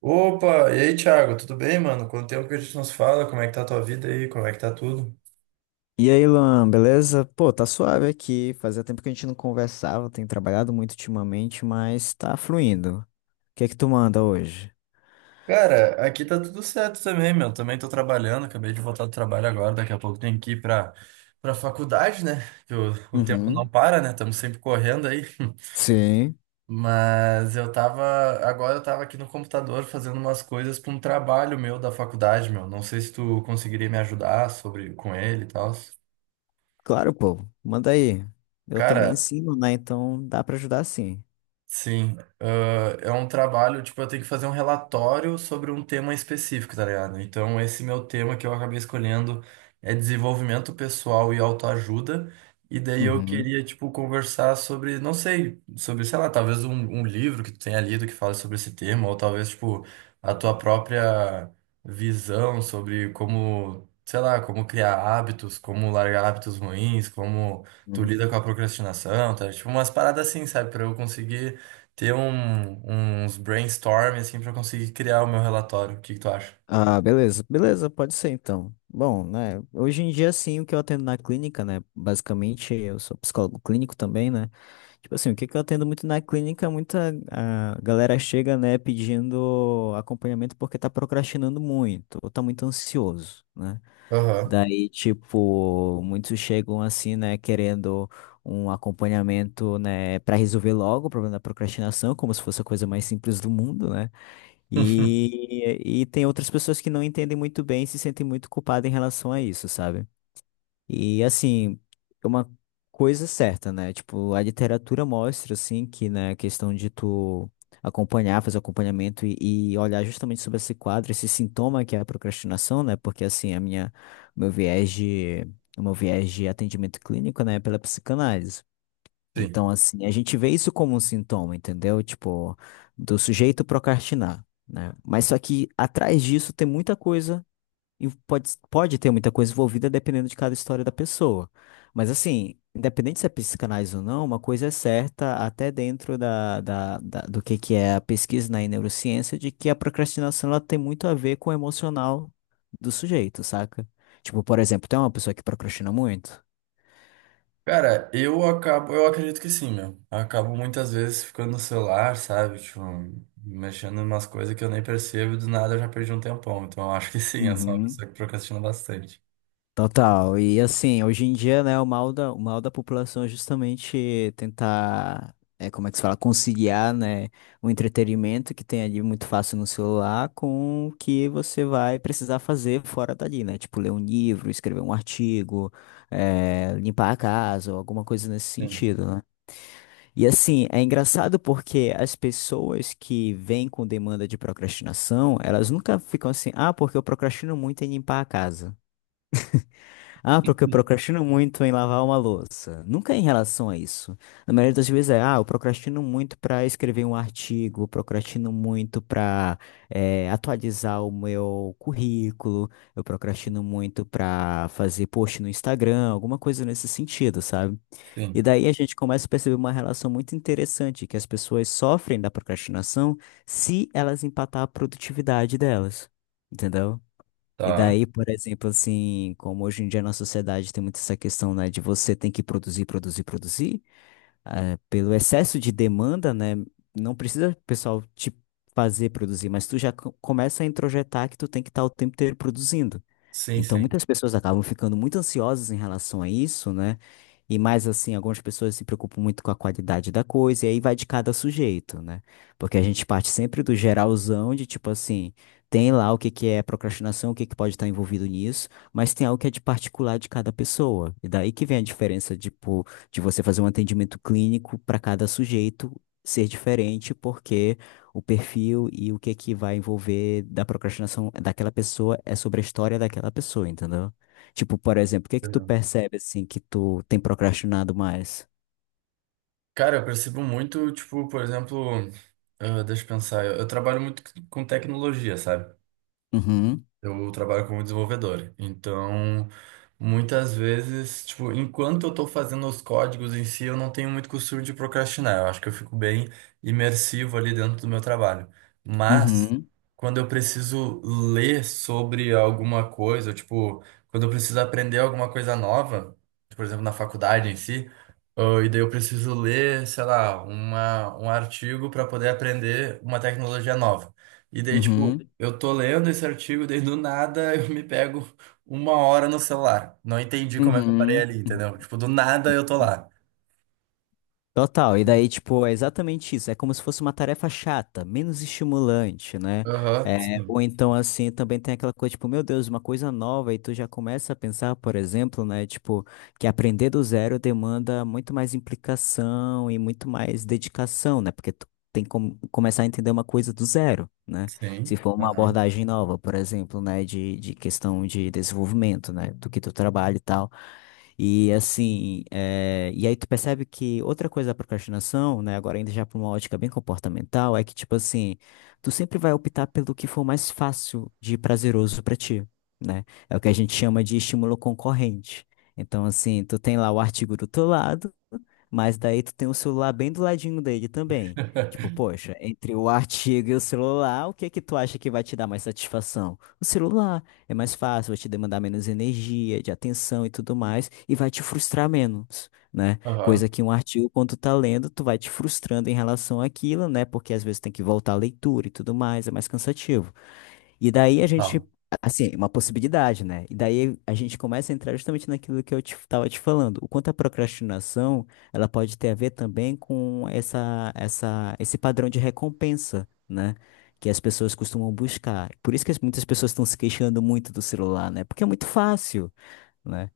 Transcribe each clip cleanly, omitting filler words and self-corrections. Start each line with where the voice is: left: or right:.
right: Opa, e aí, Thiago, tudo bem, mano? Quanto tempo que a gente nos fala? Como é que tá a tua vida aí? Como é que tá tudo?
left: E aí, Luan, beleza? Pô, tá suave aqui. Fazia tempo que a gente não conversava, tenho trabalhado muito ultimamente, mas tá fluindo. O que é que tu manda hoje?
right: Cara, aqui tá tudo certo também, meu. Também tô trabalhando, acabei de voltar do trabalho agora, daqui a pouco tenho que ir pra faculdade, né? Que o, o tempo não
left: Uhum.
right: para, né? Estamos sempre correndo aí.
left: Sim,
right: Mas eu tava, agora eu tava aqui no computador fazendo umas coisas pra um trabalho meu da faculdade, meu. Não sei se tu conseguiria me ajudar sobre com ele e tal.
left: claro, pô. Manda aí. Eu também
right: Cara,
left: ensino, né? Então dá pra ajudar sim.
right: sim, é um trabalho, tipo, eu tenho que fazer um relatório sobre um tema específico, tá ligado? Então, esse meu tema que eu acabei escolhendo é desenvolvimento pessoal e autoajuda, e daí eu
left: Uhum.
right: queria, tipo, conversar sobre, não sei, sobre, sei lá, talvez um livro que tu tenha lido que fala sobre esse tema, ou talvez, tipo, a tua própria visão sobre como, sei lá, como criar hábitos, como largar hábitos ruins, como tu lida com a procrastinação, tá? Tipo, umas paradas assim, sabe? Pra eu conseguir ter uns brainstorm assim para conseguir criar o meu relatório. O que que tu acha?
left: Ah, beleza, beleza, pode ser então. Bom, né, hoje em dia, sim, o que eu atendo na clínica, né, basicamente, eu sou psicólogo clínico também, né, tipo assim, o que que eu atendo muito na clínica, muita a galera chega, né, pedindo acompanhamento porque tá procrastinando muito, ou tá muito ansioso, né,
right: Aham.
left: daí, tipo, muitos chegam assim, né, querendo um acompanhamento, né, para resolver logo o problema da procrastinação, como se fosse a coisa mais simples do mundo, né, e tem outras pessoas que não entendem muito bem e se sentem muito culpadas em relação a isso, sabe? E assim, é uma coisa certa, né? Tipo, a literatura mostra, assim, que na questão de tu acompanhar, fazer acompanhamento e olhar justamente sobre esse quadro, esse sintoma que é a procrastinação, né? Porque assim, o meu viés de, o meu viés de atendimento clínico, né, é pela psicanálise.
right: Sim.
left: Então, assim, a gente vê isso como um sintoma, entendeu? Tipo, do sujeito procrastinar, né? Mas só que atrás disso tem muita coisa, e pode ter muita coisa envolvida dependendo de cada história da pessoa. Mas, assim, independente se é psicanálise ou não, uma coisa é certa, até dentro do que é a pesquisa na neurociência, de que a procrastinação ela tem muito a ver com o emocional do sujeito, saca? Tipo, por exemplo, tem uma pessoa que procrastina muito.
right: Cara, eu acredito que sim, meu. Eu acabo muitas vezes ficando no celular, sabe? Tipo, mexendo em umas coisas que eu nem percebo e do nada eu já perdi um tempão. Então eu acho que sim, eu sou uma pessoa que procrastina bastante.
left: Total. E assim, hoje em dia, né, o mal da população é justamente tentar, é, como é que se fala, conciliar, né, o entretenimento que tem ali muito fácil no celular com o que você vai precisar fazer fora dali, né? Tipo, ler um livro, escrever um artigo, é, limpar a casa ou alguma coisa nesse
right: Sim.
left: sentido, né? E assim, é engraçado porque as pessoas que vêm com demanda de procrastinação, elas nunca ficam assim, ah, porque eu procrastino muito em limpar a casa. Ah, porque eu procrastino muito em lavar uma louça. Nunca é em relação a isso. Na maioria das vezes é, ah, eu procrastino muito para escrever um artigo, procrastino muito para atualizar o meu currículo, eu procrastino muito para fazer post no Instagram, alguma coisa nesse sentido, sabe? E
right: Sim.
left: daí a gente começa a perceber uma relação muito interessante, que as pessoas sofrem da procrastinação se elas empatar a produtividade delas. Entendeu? E
right: Tá.
left: daí, por exemplo, assim, como hoje em dia na sociedade tem muito essa questão, né, de você tem que produzir, produzir, produzir, pelo excesso de demanda, né, não precisa o pessoal te fazer produzir, mas tu já começa a introjetar que tu tem que estar o tempo inteiro produzindo.
right: Sim,
left: Então,
right: sim.
left: muitas pessoas acabam ficando muito ansiosas em relação a isso, né? E mais assim, algumas pessoas se preocupam muito com a qualidade da coisa, e aí vai de cada sujeito, né? Porque a gente parte sempre do geralzão de tipo assim, tem lá o que que é procrastinação, o que que pode estar envolvido nisso, mas tem algo que é de particular de cada pessoa. E daí que vem a diferença, tipo, de você fazer um atendimento clínico para cada sujeito ser diferente, porque o perfil e o que é que vai envolver da procrastinação daquela pessoa é sobre a história daquela pessoa, entendeu? Tipo, por exemplo, o que é que tu
right: Entendeu?
left: percebe assim que tu tem procrastinado mais?
right: Cara, eu percebo muito, tipo, por exemplo, ah, deixa eu pensar, eu trabalho muito com tecnologia, sabe?
left: Uhum,
right: Eu trabalho como desenvolvedor, então muitas vezes, tipo, enquanto eu estou fazendo os códigos em si, eu não tenho muito costume de procrastinar. Eu acho que eu fico bem imersivo ali dentro do meu trabalho. Mas
left: uhum,
right: quando eu preciso ler sobre alguma coisa, ou, tipo, quando eu preciso aprender alguma coisa nova, por exemplo, na faculdade em si, ah, e daí eu preciso ler, sei lá, um artigo para poder aprender uma tecnologia nova. E daí, tipo,
left: uhum,
right: eu tô lendo esse artigo, daí do nada eu me pego uma hora no celular. Não entendi como é que eu
left: uhum.
right: parei ali,
left: Uhum.
right: entendeu? Tipo, do nada eu tô lá.
left: Total, e daí, tipo, é exatamente isso. É como se fosse uma tarefa chata, menos estimulante, né?
right: Aham,
left: É,
right: sim.
left: ou então, assim, também tem aquela coisa, tipo, meu Deus, uma coisa nova, e tu já começa a pensar, por exemplo, né? Tipo, que aprender do zero demanda muito mais implicação e muito mais dedicação, né? Porque tu tem que começar a entender uma coisa do zero, né? Se
right: Sim.
left: for uma
right: Aham.
left: abordagem nova, por exemplo, né? De questão de desenvolvimento, né? Do que tu trabalha e tal. E assim, é, e aí tu percebe que outra coisa da procrastinação, né, agora ainda já para uma ótica bem comportamental, é que tipo assim, tu sempre vai optar pelo que for mais fácil de prazeroso para ti, né? É o que a gente chama de estímulo concorrente. Então assim, tu tem lá o artigo do teu lado, mas daí tu tem o celular bem do ladinho dele também. Tipo, poxa, entre o artigo e o celular, o que que tu acha que vai te dar mais satisfação? O celular. É mais fácil, vai te demandar menos energia, de atenção e tudo mais, e vai te frustrar menos, né? Coisa
right: Aham.
left: que um artigo, quando tu tá lendo, tu vai te frustrando em relação àquilo, né? Porque às vezes tem que voltar à leitura e tudo mais, é mais cansativo. E daí a gente,
right: Tá.
left: assim, uma possibilidade, né? E daí a gente começa a entrar justamente naquilo que eu tava te falando. O quanto a procrastinação, ela pode ter a ver também com esse padrão de recompensa, né? Que as pessoas costumam buscar. Por isso que muitas pessoas estão se queixando muito do celular, né? Porque é muito fácil, né?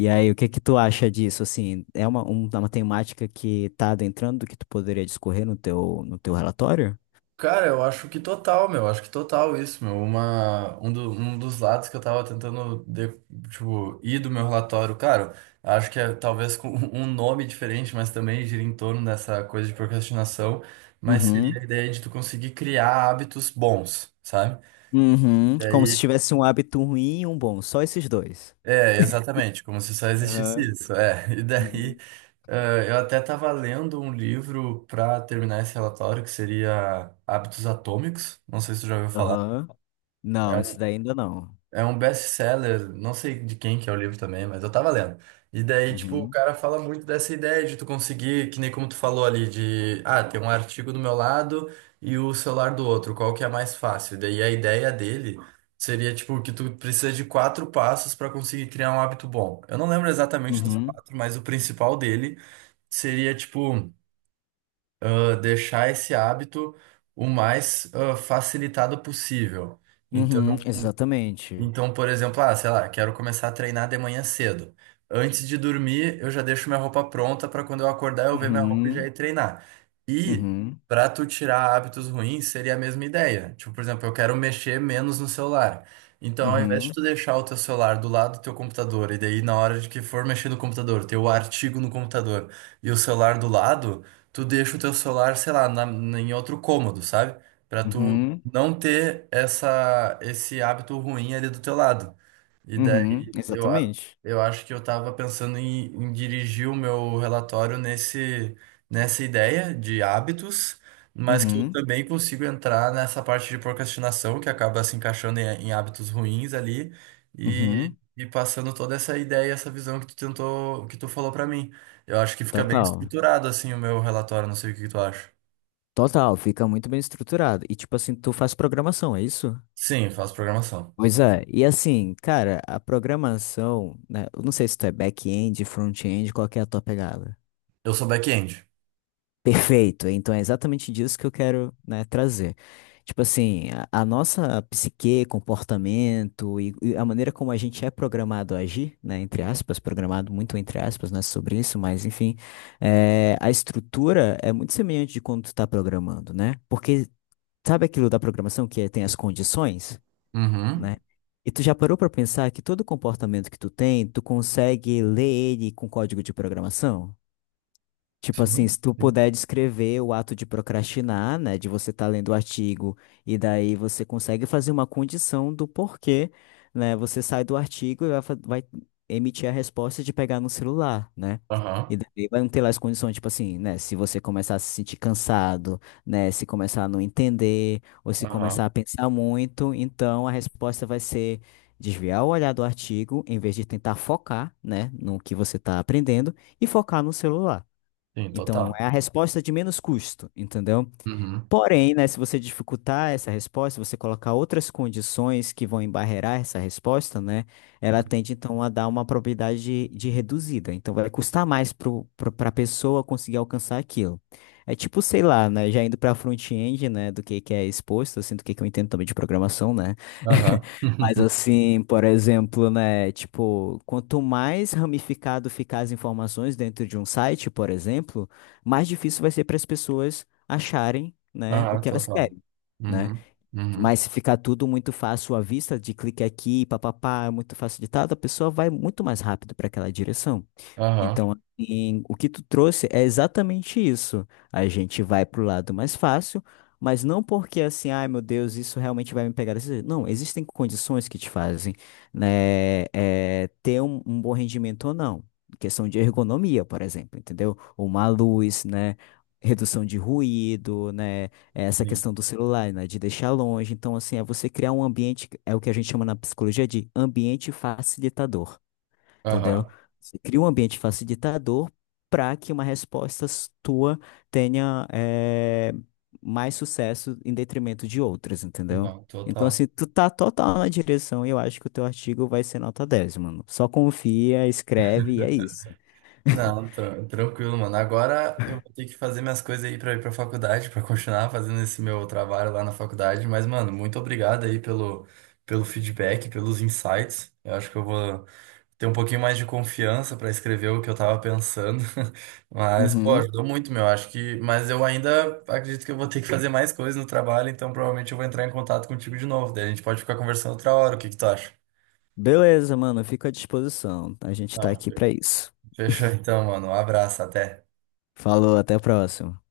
left: E aí, o que que tu acha disso? Assim, é uma temática que tá adentrando que tu poderia discorrer no teu relatório?
right: Cara, eu acho que total, meu. Acho que total isso, meu. Um dos lados que eu tava tentando, tipo, ir do meu relatório, claro, acho que é talvez com um nome diferente, mas também gira em torno dessa coisa de procrastinação, mas
left: Uhum.
right: seria a ideia de tu conseguir criar hábitos bons, sabe?
left: Uhum,
right: E
left: como se
right: aí
left: tivesse um hábito ruim e um bom, só esses dois.
right: é, exatamente, como se só existisse
left: Aham.
right: isso. É, e daí
left: Uhum.
right: eu até estava lendo um livro para terminar esse relatório que seria Hábitos Atômicos. Não sei se tu já ouviu falar.
left: Aham. Não, esse
right: É
left: daí ainda não.
right: É um best-seller, não sei de quem que é o livro também, mas eu tava lendo. E daí, tipo, o
left: Uhum.
right: cara fala muito dessa ideia de tu conseguir, que nem como tu falou ali, de, ah, tem um artigo do meu lado e o celular do outro, qual que é mais fácil? Daí a ideia dele seria, tipo, que tu precisa de quatro passos pra conseguir criar um hábito bom. Eu não lembro exatamente dos
left: Uhum.
right: quatro, mas o principal dele seria, tipo, ah, deixar esse hábito o mais ah, facilitado possível. Então,
left: Uhum. Exatamente.
right: então, por exemplo, ah, sei lá, quero começar a treinar de manhã cedo. Antes de dormir, eu já deixo minha roupa pronta para quando eu acordar eu ver minha roupa e já ir
left: Uhum.
right: treinar. E
left: Uhum.
right: para tu tirar hábitos ruins, seria a mesma ideia. Tipo, por exemplo, eu quero mexer menos no celular. Então, ao invés de
left: Uhum.
right: tu deixar o teu celular do lado do teu computador e daí na hora de que for mexer no computador, ter o artigo no computador e o celular do lado, tu deixa o teu celular, sei lá, em outro cômodo, sabe? Pra tu
left: Uhum.
right: não ter essa, esse hábito ruim ali do teu lado. E
left: Uhum.
right: daí eu, a-
left: Exatamente.
right: eu acho que eu tava pensando em dirigir o meu relatório nessa ideia de hábitos, mas que eu
left: Uhum.
right: também consigo entrar nessa parte de procrastinação, que acaba se encaixando em hábitos ruins ali,
left: Uhum.
right: e passando toda essa ideia, essa visão que tu tentou, que tu falou para mim. Eu acho que fica bem
left: Total.
right: estruturado assim o meu relatório, não sei o que que tu acha.
left: Total, fica muito bem estruturado. E tipo assim, tu faz programação, é isso?
right: Sim, faço programação.
left: Pois é, e assim, cara, a programação, né? Eu não sei se tu é back-end, front-end, qual que é a tua pegada?
right: Eu sou back-end.
left: Perfeito. Então é exatamente disso que eu quero, né, trazer. Tipo assim, a nossa psique, comportamento e a maneira como a gente é programado a agir, né, entre aspas, programado muito entre aspas, né, sobre isso, mas enfim, é, a estrutura é muito semelhante de quando tu tá programando, né? Porque sabe aquilo da programação que tem as condições, né?
right: Uhum.
left: E tu já parou pra pensar que todo comportamento que tu tem, tu consegue ler ele com código de programação? Tipo assim,
right: Sim,
left: se tu
right: sim.
left: puder descrever o ato de procrastinar, né, de você estar lendo o artigo e daí você consegue fazer uma condição do porquê, né, você sai do artigo e vai emitir a resposta de pegar no celular, né?
right: Aham,
left: E daí vai não ter lá as condições, tipo assim, né, se você começar a se sentir cansado, né, se começar a não entender ou se começar
right: aham.
left: a pensar muito, então a resposta vai ser desviar o olhar do artigo em vez de tentar focar, né, no que você está aprendendo e focar no celular.
right: Sim,
left: Então,
right: total.
left: é a resposta de menos custo, entendeu?
right: Uhum.
left: Porém, né, se você dificultar essa resposta, se você colocar outras condições que vão embarrear essa resposta, né, ela tende então a dar uma probabilidade de reduzida. Então vai custar mais para a pessoa conseguir alcançar aquilo. É tipo, sei lá, né, já indo para front-end, né, do que é exposto, assim, do que eu entendo também de programação, né?
right: Aham.
left: Mas assim, por exemplo, né, tipo, quanto mais ramificado ficar as informações dentro de um site, por exemplo, mais difícil vai ser para as pessoas acharem, né, o
right: Aham,
left: que elas
right: total.
left: querem, né?
right: Uhum. Uhum.
left: Mas se ficar tudo muito fácil à vista, de clique aqui, papapá, é muito facilitado, a pessoa vai muito mais rápido para aquela direção.
right: Aham,
left: Então, assim, o que tu trouxe é exatamente isso. A gente vai pro lado mais fácil, mas não porque assim, ai meu Deus, isso realmente vai me pegar desse jeito. Não, existem condições que te fazem, né, é, ter um, um bom rendimento ou não. Questão de ergonomia, por exemplo, entendeu? Uma luz, né? Redução de ruído, né? É, essa
right: sim.
left: questão do celular, né? De deixar longe. Então, assim, é você criar um ambiente, é o que a gente chama na psicologia de ambiente facilitador. Entendeu?
right: Aham.
left: Você cria um ambiente facilitador para que uma resposta tua tenha eh, mais sucesso em detrimento de outras, entendeu?
right: Não,
left: Então,
right: total.
left: assim, tu tá total na direção e eu acho que o teu artigo vai ser nota 10, mano. Só confia, escreve e é isso.
right: Não, tranquilo, mano. Agora eu vou ter que fazer minhas coisas aí pra ir pra faculdade, pra continuar fazendo esse meu trabalho lá na faculdade. Mas, mano, muito obrigado aí pelo feedback, pelos insights. Eu acho que eu vou ter um pouquinho mais de confiança para escrever o que eu tava pensando. Mas, pô,
left: Uhum.
right: ajudou muito, meu. Acho que. Mas eu ainda acredito que eu vou ter que fazer mais coisas no trabalho, então provavelmente eu vou entrar em contato contigo de novo. Daí a gente pode ficar conversando outra hora. O que que tu acha?
left: Beleza, mano, fico à disposição. A gente tá
right: Ah,
left: aqui pra isso.
right: Fechou então, mano. Um abraço, até.
left: Falou, até a próxima.